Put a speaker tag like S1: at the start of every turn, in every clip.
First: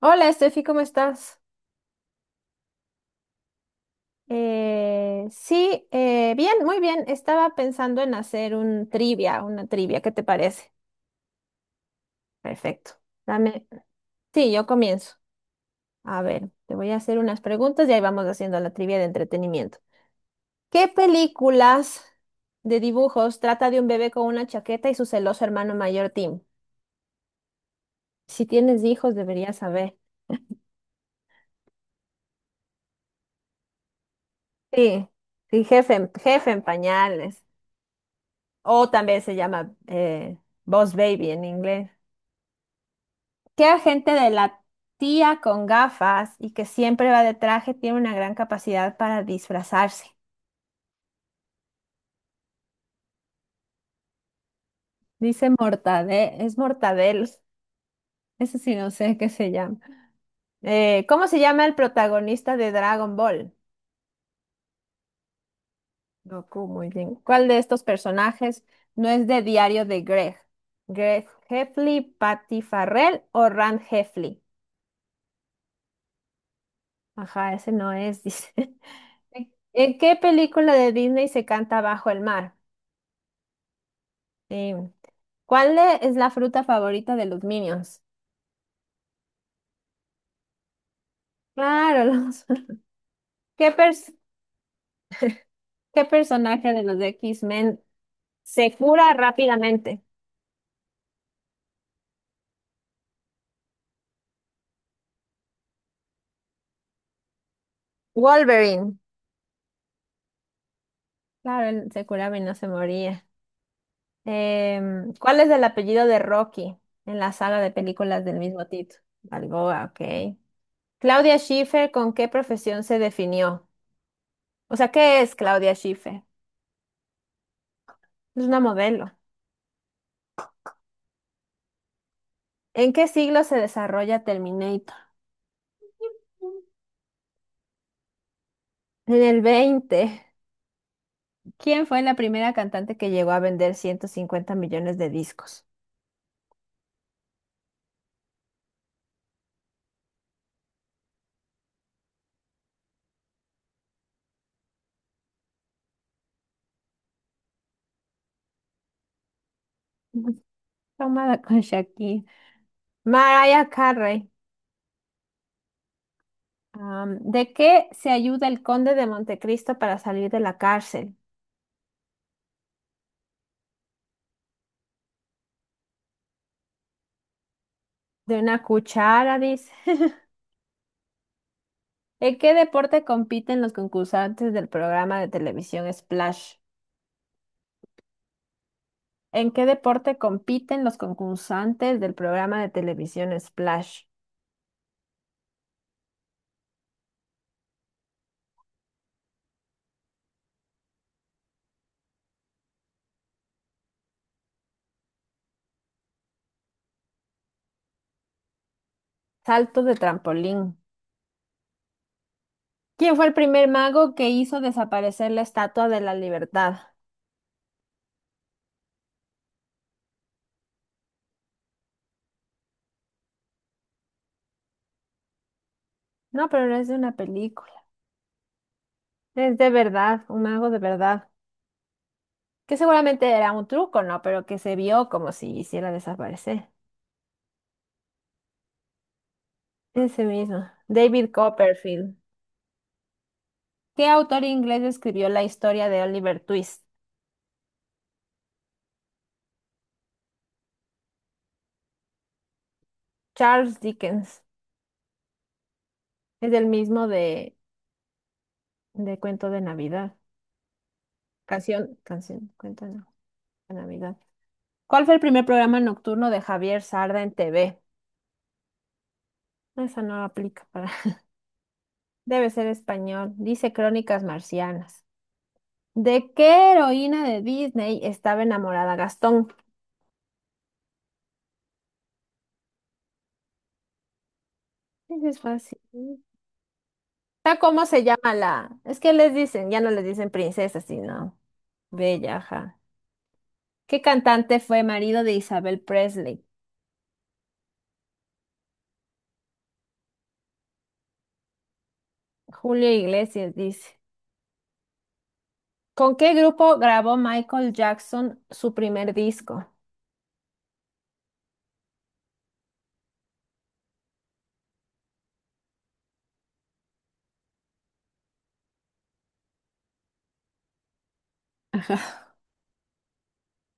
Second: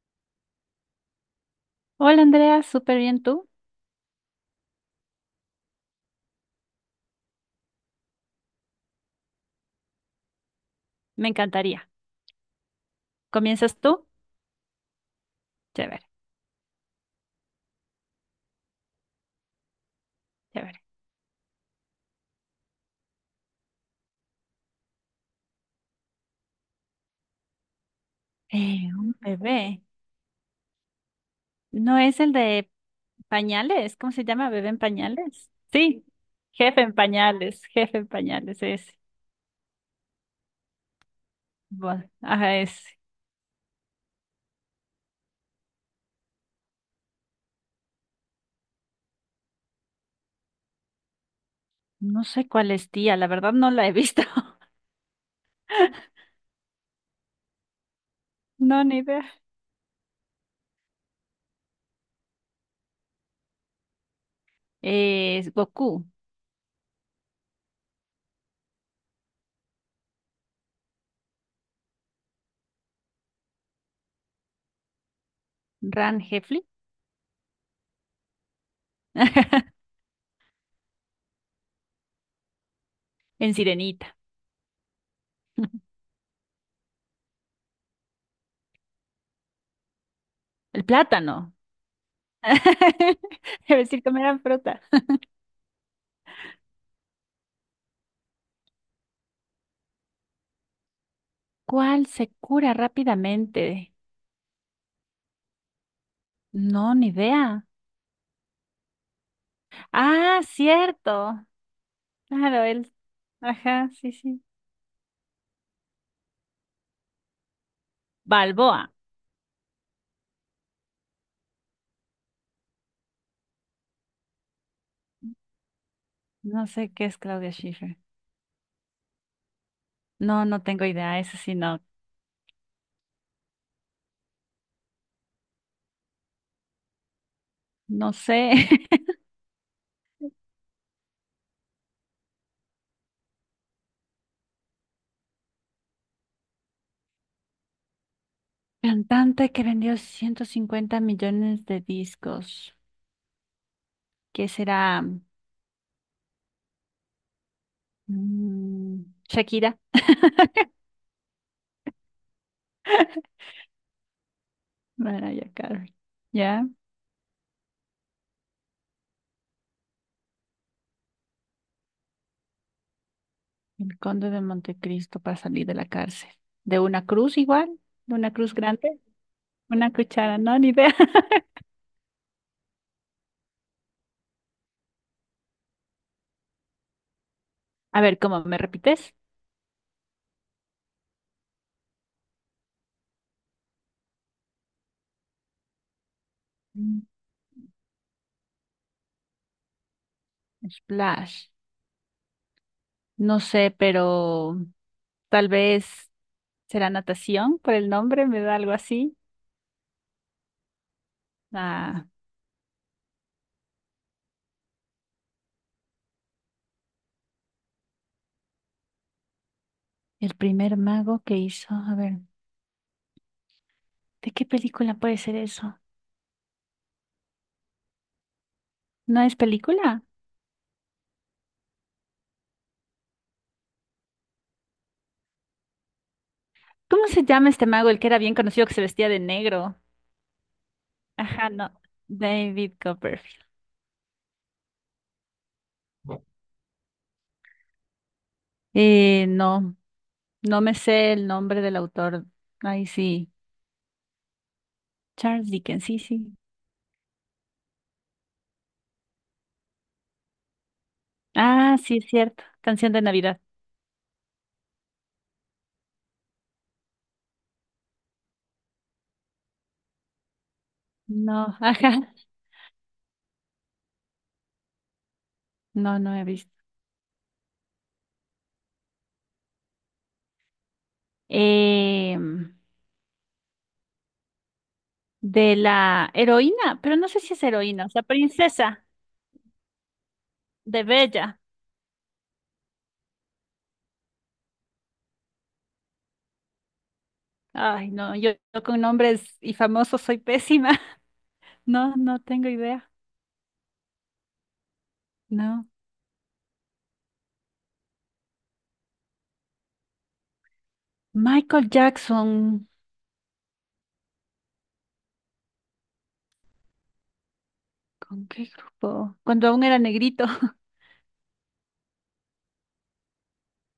S1: Hola, Estefi, ¿cómo estás?
S2: Hola Andrea, súper bien tú.
S1: Sí, Bien, muy bien. Estaba pensando en hacer un trivia, una trivia, ¿qué te parece?
S2: Me encantaría.
S1: Perfecto. Dame.
S2: ¿Comienzas tú?
S1: Sí, yo comienzo.
S2: Chévere,
S1: A ver, te voy a hacer unas preguntas y ahí vamos haciendo la trivia de entretenimiento.
S2: chévere.
S1: ¿Qué películas de dibujos trata de un bebé con una chaqueta y su celoso hermano mayor Tim? Si tienes
S2: Un
S1: hijos, deberías
S2: bebé.
S1: saber.
S2: ¿No es el de pañales? ¿Cómo se llama? ¿Bebé en
S1: Sí,
S2: pañales?
S1: sí,
S2: Sí,
S1: jefe en pañales.
S2: jefe en pañales
S1: O
S2: es.
S1: también se llama Boss Baby en inglés.
S2: Bueno, ajá, es.
S1: ¿Qué agente de la tía con gafas y que siempre va de traje tiene una gran capacidad para disfrazarse?
S2: No sé cuál es tía, la verdad no la he visto.
S1: Dice Mortadel, es Mortadel. Eso sí
S2: No,
S1: no
S2: ni
S1: sé
S2: idea.
S1: qué se llama. ¿Cómo se llama el protagonista de Dragon Ball?
S2: Es Goku.
S1: Goku, muy bien. ¿Cuál de estos personajes no es de Diario de Greg? ¿Greg Heffley, Patty Farrell o Rand Heffley?
S2: Ran Hefli.
S1: Ajá, ese no es, dice. ¿En en qué película de Disney se canta Bajo el mar?
S2: En Sirenita.
S1: Sí. ¿Cuál e- es la fruta favorita de los Minions?
S2: El plátano.
S1: Claro, los... ¿Qué,
S2: Debe decir,
S1: pers-
S2: comerán fruta.
S1: qué personaje de los X-Men se cura rápidamente?
S2: ¿Cuál se cura rápidamente? No, ni idea.
S1: Wolverine.
S2: Ah, cierto.
S1: Claro, él se curaba y no
S2: Claro,
S1: se
S2: él.
S1: moría.
S2: Ajá, sí, sí.
S1: ¿Cuál es el apellido de Rocky en la saga de películas del mismo
S2: Balboa.
S1: título? Balboa, ok. Claudia Schiffer, ¿con qué profesión se definió? O sea, ¿qué es Claudia Schiffer?
S2: No sé qué es Claudia Schiffer.
S1: Es una modelo.
S2: No, no tengo idea. Eso sí, no.
S1: ¿En qué siglo se desarrolla Terminator?
S2: No sé.
S1: En el 20. ¿Quién fue la primera cantante que llegó a vender 150 millones de discos?
S2: Cantante que vendió 150 millones de discos. ¿Qué será? Mm, Shakira.
S1: Tomada con Shakira. Mariah Carey.
S2: Mariah Carey. Ya.
S1: ¿De qué se ayuda el conde de Montecristo para salir de la cárcel?
S2: El Conde de Montecristo para salir de la cárcel. ¿De una cruz igual? ¿De una
S1: De
S2: cruz
S1: una
S2: grande?
S1: cuchara, dice.
S2: ¿Una cuchara? No, ni idea.
S1: ¿En qué deporte compiten los concursantes del programa de televisión Splash?
S2: A ver, ¿cómo me repites?
S1: ¿En qué deporte compiten los concursantes del programa de televisión Splash?
S2: Splash. No sé, pero tal vez será natación por el nombre, me da algo así.
S1: Salto de trampolín.
S2: Ah,
S1: ¿Quién fue el primer mago que hizo desaparecer la Estatua de la Libertad?
S2: el primer mago que hizo, a ver, ¿de qué película puede ser eso?
S1: No, pero no es de una película.
S2: ¿No es
S1: Es de
S2: película?
S1: verdad, un mago de verdad. Que seguramente era un truco, ¿no? Pero que se vio como si hiciera desaparecer.
S2: ¿Cómo se llama este mago, el que era bien conocido que se vestía de negro?
S1: Ese mismo. David
S2: Ajá, no.
S1: Copperfield.
S2: David Copperfield.
S1: ¿Qué autor inglés escribió la historia de Oliver Twist?
S2: No, no me sé el nombre del autor. Ay, sí.
S1: Charles Dickens.
S2: Charles Dickens, sí, sí.
S1: Es el mismo de Cuento de Navidad.
S2: Ah, sí,
S1: Canción,
S2: es cierto.
S1: canción, Cuento
S2: Canción
S1: de
S2: de Navidad.
S1: Navidad. ¿Cuál fue el primer programa nocturno de Javier Sarda en TV? No, esa no aplica para...
S2: No, ajá.
S1: Debe ser español. Dice Crónicas Marcianas.
S2: No, no he
S1: ¿De
S2: visto.
S1: qué heroína de Disney estaba enamorada Gastón?
S2: eh,
S1: Ese es
S2: de
S1: fácil.
S2: la heroína, pero no sé si es
S1: ¿Está cómo
S2: heroína, o sea,
S1: se llama la?
S2: princesa
S1: Es que les dicen, ya no les dicen princesa,
S2: de
S1: sino
S2: Bella.
S1: bella, ajá. ¿Qué cantante fue marido de Isabel Presley?
S2: Ay, no, yo con nombres y famosos soy pésima. No, no tengo
S1: Julio
S2: idea.
S1: Iglesias dice.
S2: No.
S1: ¿Con qué grupo grabó Michael Jackson su primer disco?
S2: Michael Jackson, ¿con qué grupo? Cuando aún era negrito.
S1: Ajá.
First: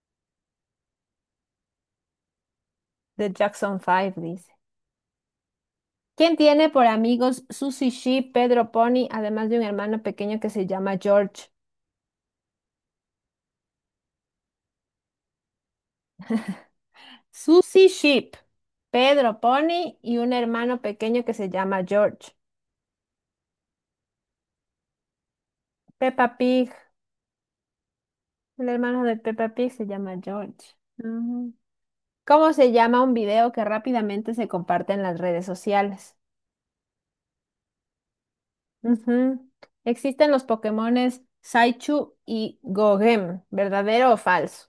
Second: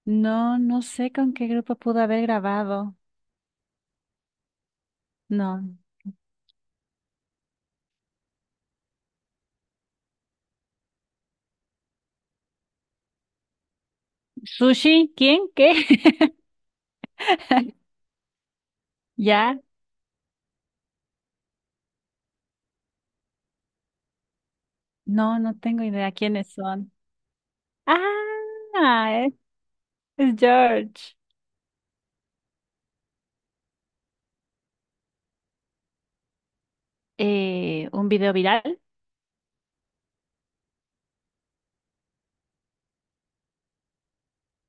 S2: No, no sé con qué grupo pudo haber grabado.
S1: The Jackson Five, dice.
S2: No.
S1: ¿Quién tiene por amigos Susie Sheep, Pedro Pony, además de un hermano pequeño que se llama George?
S2: ¿Sushi? ¿Quién? ¿Qué?
S1: Susie Sheep, Pedro
S2: ¿Ya?
S1: Pony y un hermano pequeño que se llama George.
S2: No, no tengo idea
S1: Peppa
S2: quiénes
S1: Pig,
S2: son.
S1: el hermano
S2: Ah,
S1: de
S2: es
S1: Peppa Pig se llama
S2: es
S1: George.
S2: George.
S1: Mm. ¿Cómo se llama un video que rápidamente se comparte en las redes sociales?
S2: ¿Un video viral?
S1: Ujú. Existen los Pokémones Saichu y Gogem, ¿verdadero o falso?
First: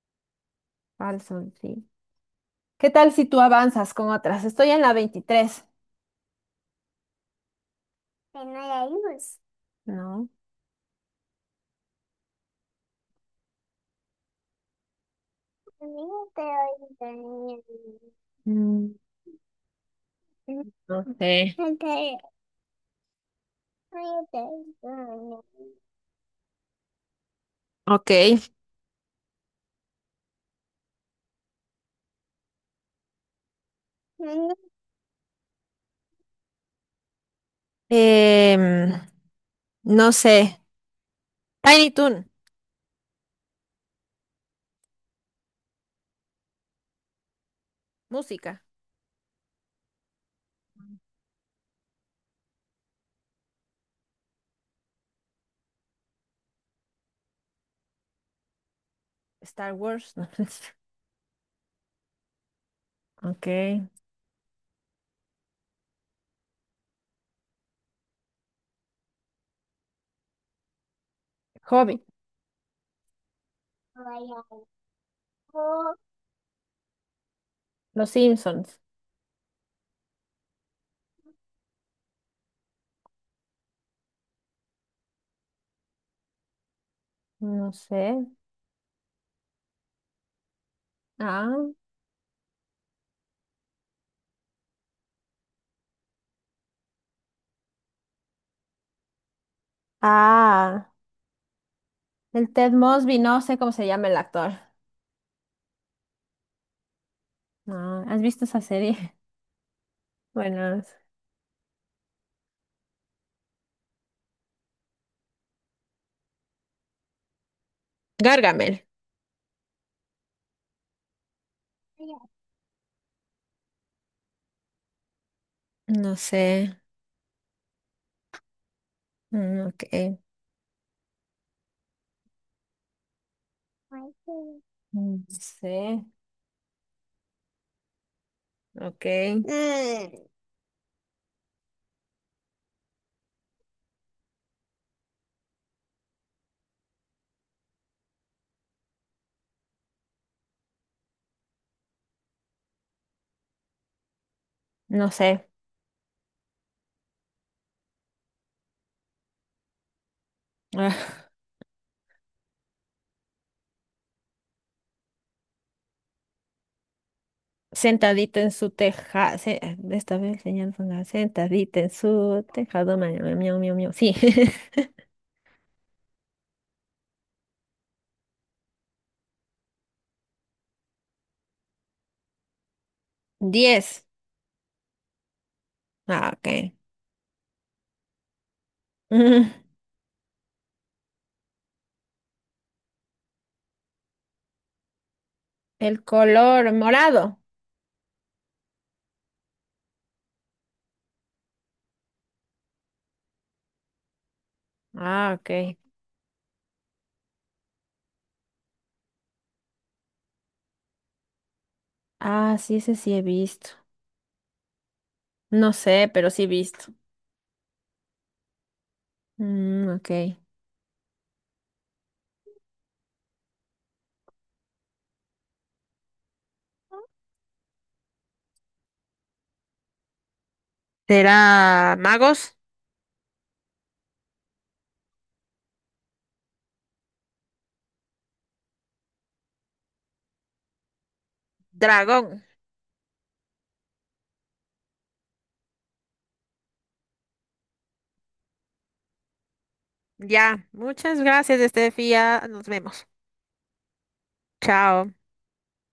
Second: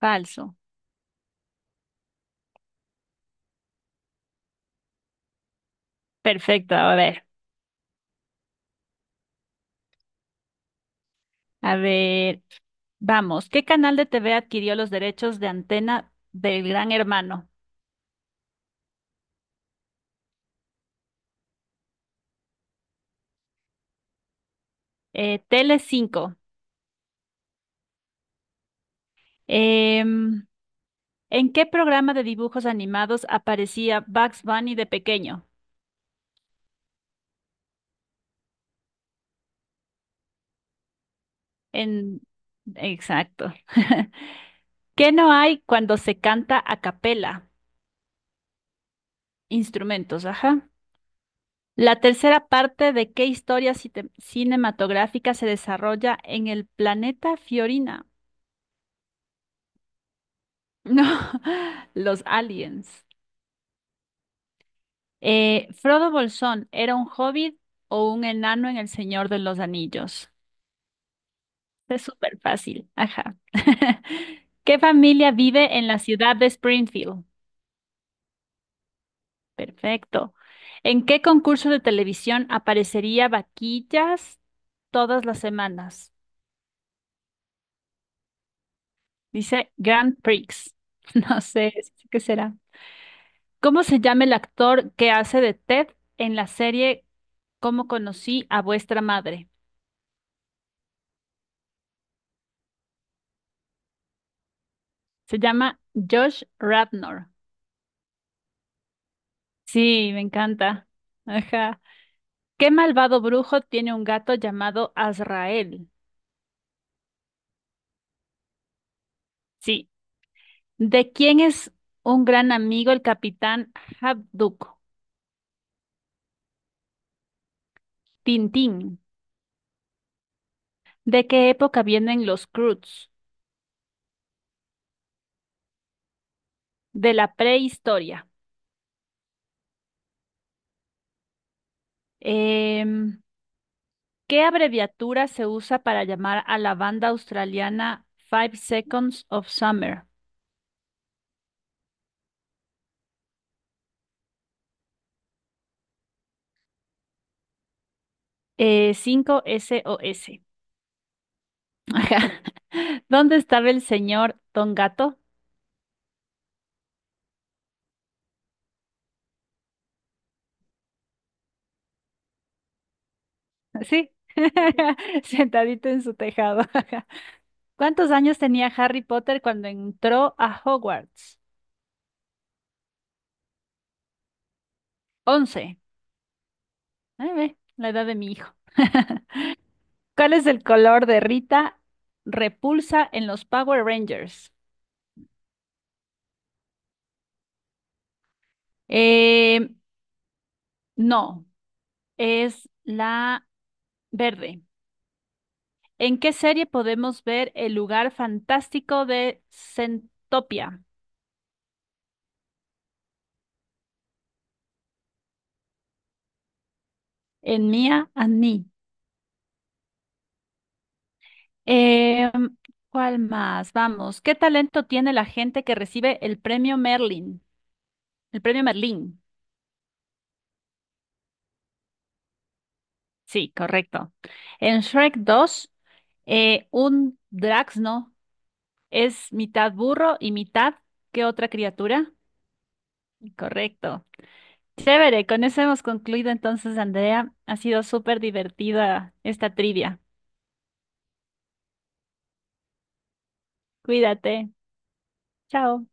S2: Falso.
S1: Falso, sí. ¿Qué tal si tú avanzas con otras? Estoy en la 23.
S2: Perfecto,
S1: No.
S2: a ver, vamos. ¿Qué canal de TV adquirió los derechos de antena del Gran Hermano?
S1: Mm, no sé.
S2: Tele
S1: Ok.
S2: Em, ¿en qué programa de dibujos animados aparecía Bugs Bunny de pequeño?
S1: Em, no sé. Tiny Toon.
S2: En... Exacto. ¿Qué no hay cuando se canta a capela?
S1: Música.
S2: Instrumentos, ajá. La tercera parte de qué historia cinematográfica se desarrolla en el planeta Fiorina.
S1: Star Wars. No sé.
S2: No, los aliens.
S1: Ok.
S2: Frodo Bolsón, ¿era un hobbit o un enano en El Señor de los Anillos?
S1: Hobby.
S2: Es súper fácil. Ajá. ¿Qué familia vive en la ciudad de Springfield?
S1: Los Simpsons.
S2: Perfecto. ¿En qué concurso de televisión aparecería Vaquillas todas las semanas?
S1: No sé.
S2: Dice Grand Prix. No
S1: Ah.
S2: sé, ¿qué será? ¿Cómo se llama el actor que hace de Ted en la serie Cómo conocí a vuestra madre?
S1: Ah. El Ted Mosby, no sé cómo se llama el actor.
S2: Se llama Josh Radnor.
S1: No, ¿has visto esa serie?
S2: Sí, me
S1: Bueno,
S2: encanta. Ajá. ¿Qué malvado brujo tiene un gato llamado Azrael?
S1: Gargamel.
S2: Sí. ¿De quién es un gran amigo el capitán Habduk?
S1: No sé.
S2: Tintín.
S1: Mm, ok.
S2: ¿De qué época vienen los Croods?
S1: Mm, no sé.
S2: De la prehistoria.
S1: Ok. Mm.
S2: Em, ¿qué abreviatura se usa para llamar a la banda australiana Five Seconds of Summer?
S1: No sé.
S2: 5SOS.
S1: Ah,
S2: Ajá. ¿Dónde estaba el señor Don Gato?
S1: Sentadita en su teja. Se- esta vez enseñando sentadita en su tejado. Ma- ma- Miau, miau, miau.
S2: Sí,
S1: Sí.
S2: sentadito en su tejado. Ajá. ¿Cuántos años tenía Harry Potter cuando entró a Hogwarts?
S1: Diez.
S2: 11.
S1: Ah, ok.
S2: Ay, ve, la edad de mi hijo.
S1: Mm,
S2: ¿Cuál es el color de Rita Repulsa en los Power Rangers?
S1: el color morado.
S2: Eh, no, es la verde.
S1: Ah, ok.
S2: ¿En qué serie podemos ver el lugar fantástico de Centopia?
S1: Ah, sí, ese sí he visto. No sé, pero sí he visto.
S2: En Mia and Me.
S1: Mm, ok.
S2: Eh, ¿Cuál más? Vamos, ¿qué talento tiene la gente que recibe el premio Merlin? El premio Merlin.
S1: Será magos,
S2: Sí, correcto. En Shrek 2, un Draxno es mitad burro y mitad, ¿qué otra criatura?
S1: dragón.
S2: Correcto. Chévere, con eso hemos concluido entonces, Andrea. Ha sido súper divertida esta trivia.
S1: Ya, muchas gracias, Estefía. Nos vemos.
S2: Cuídate.
S1: Chao.
S2: Chao.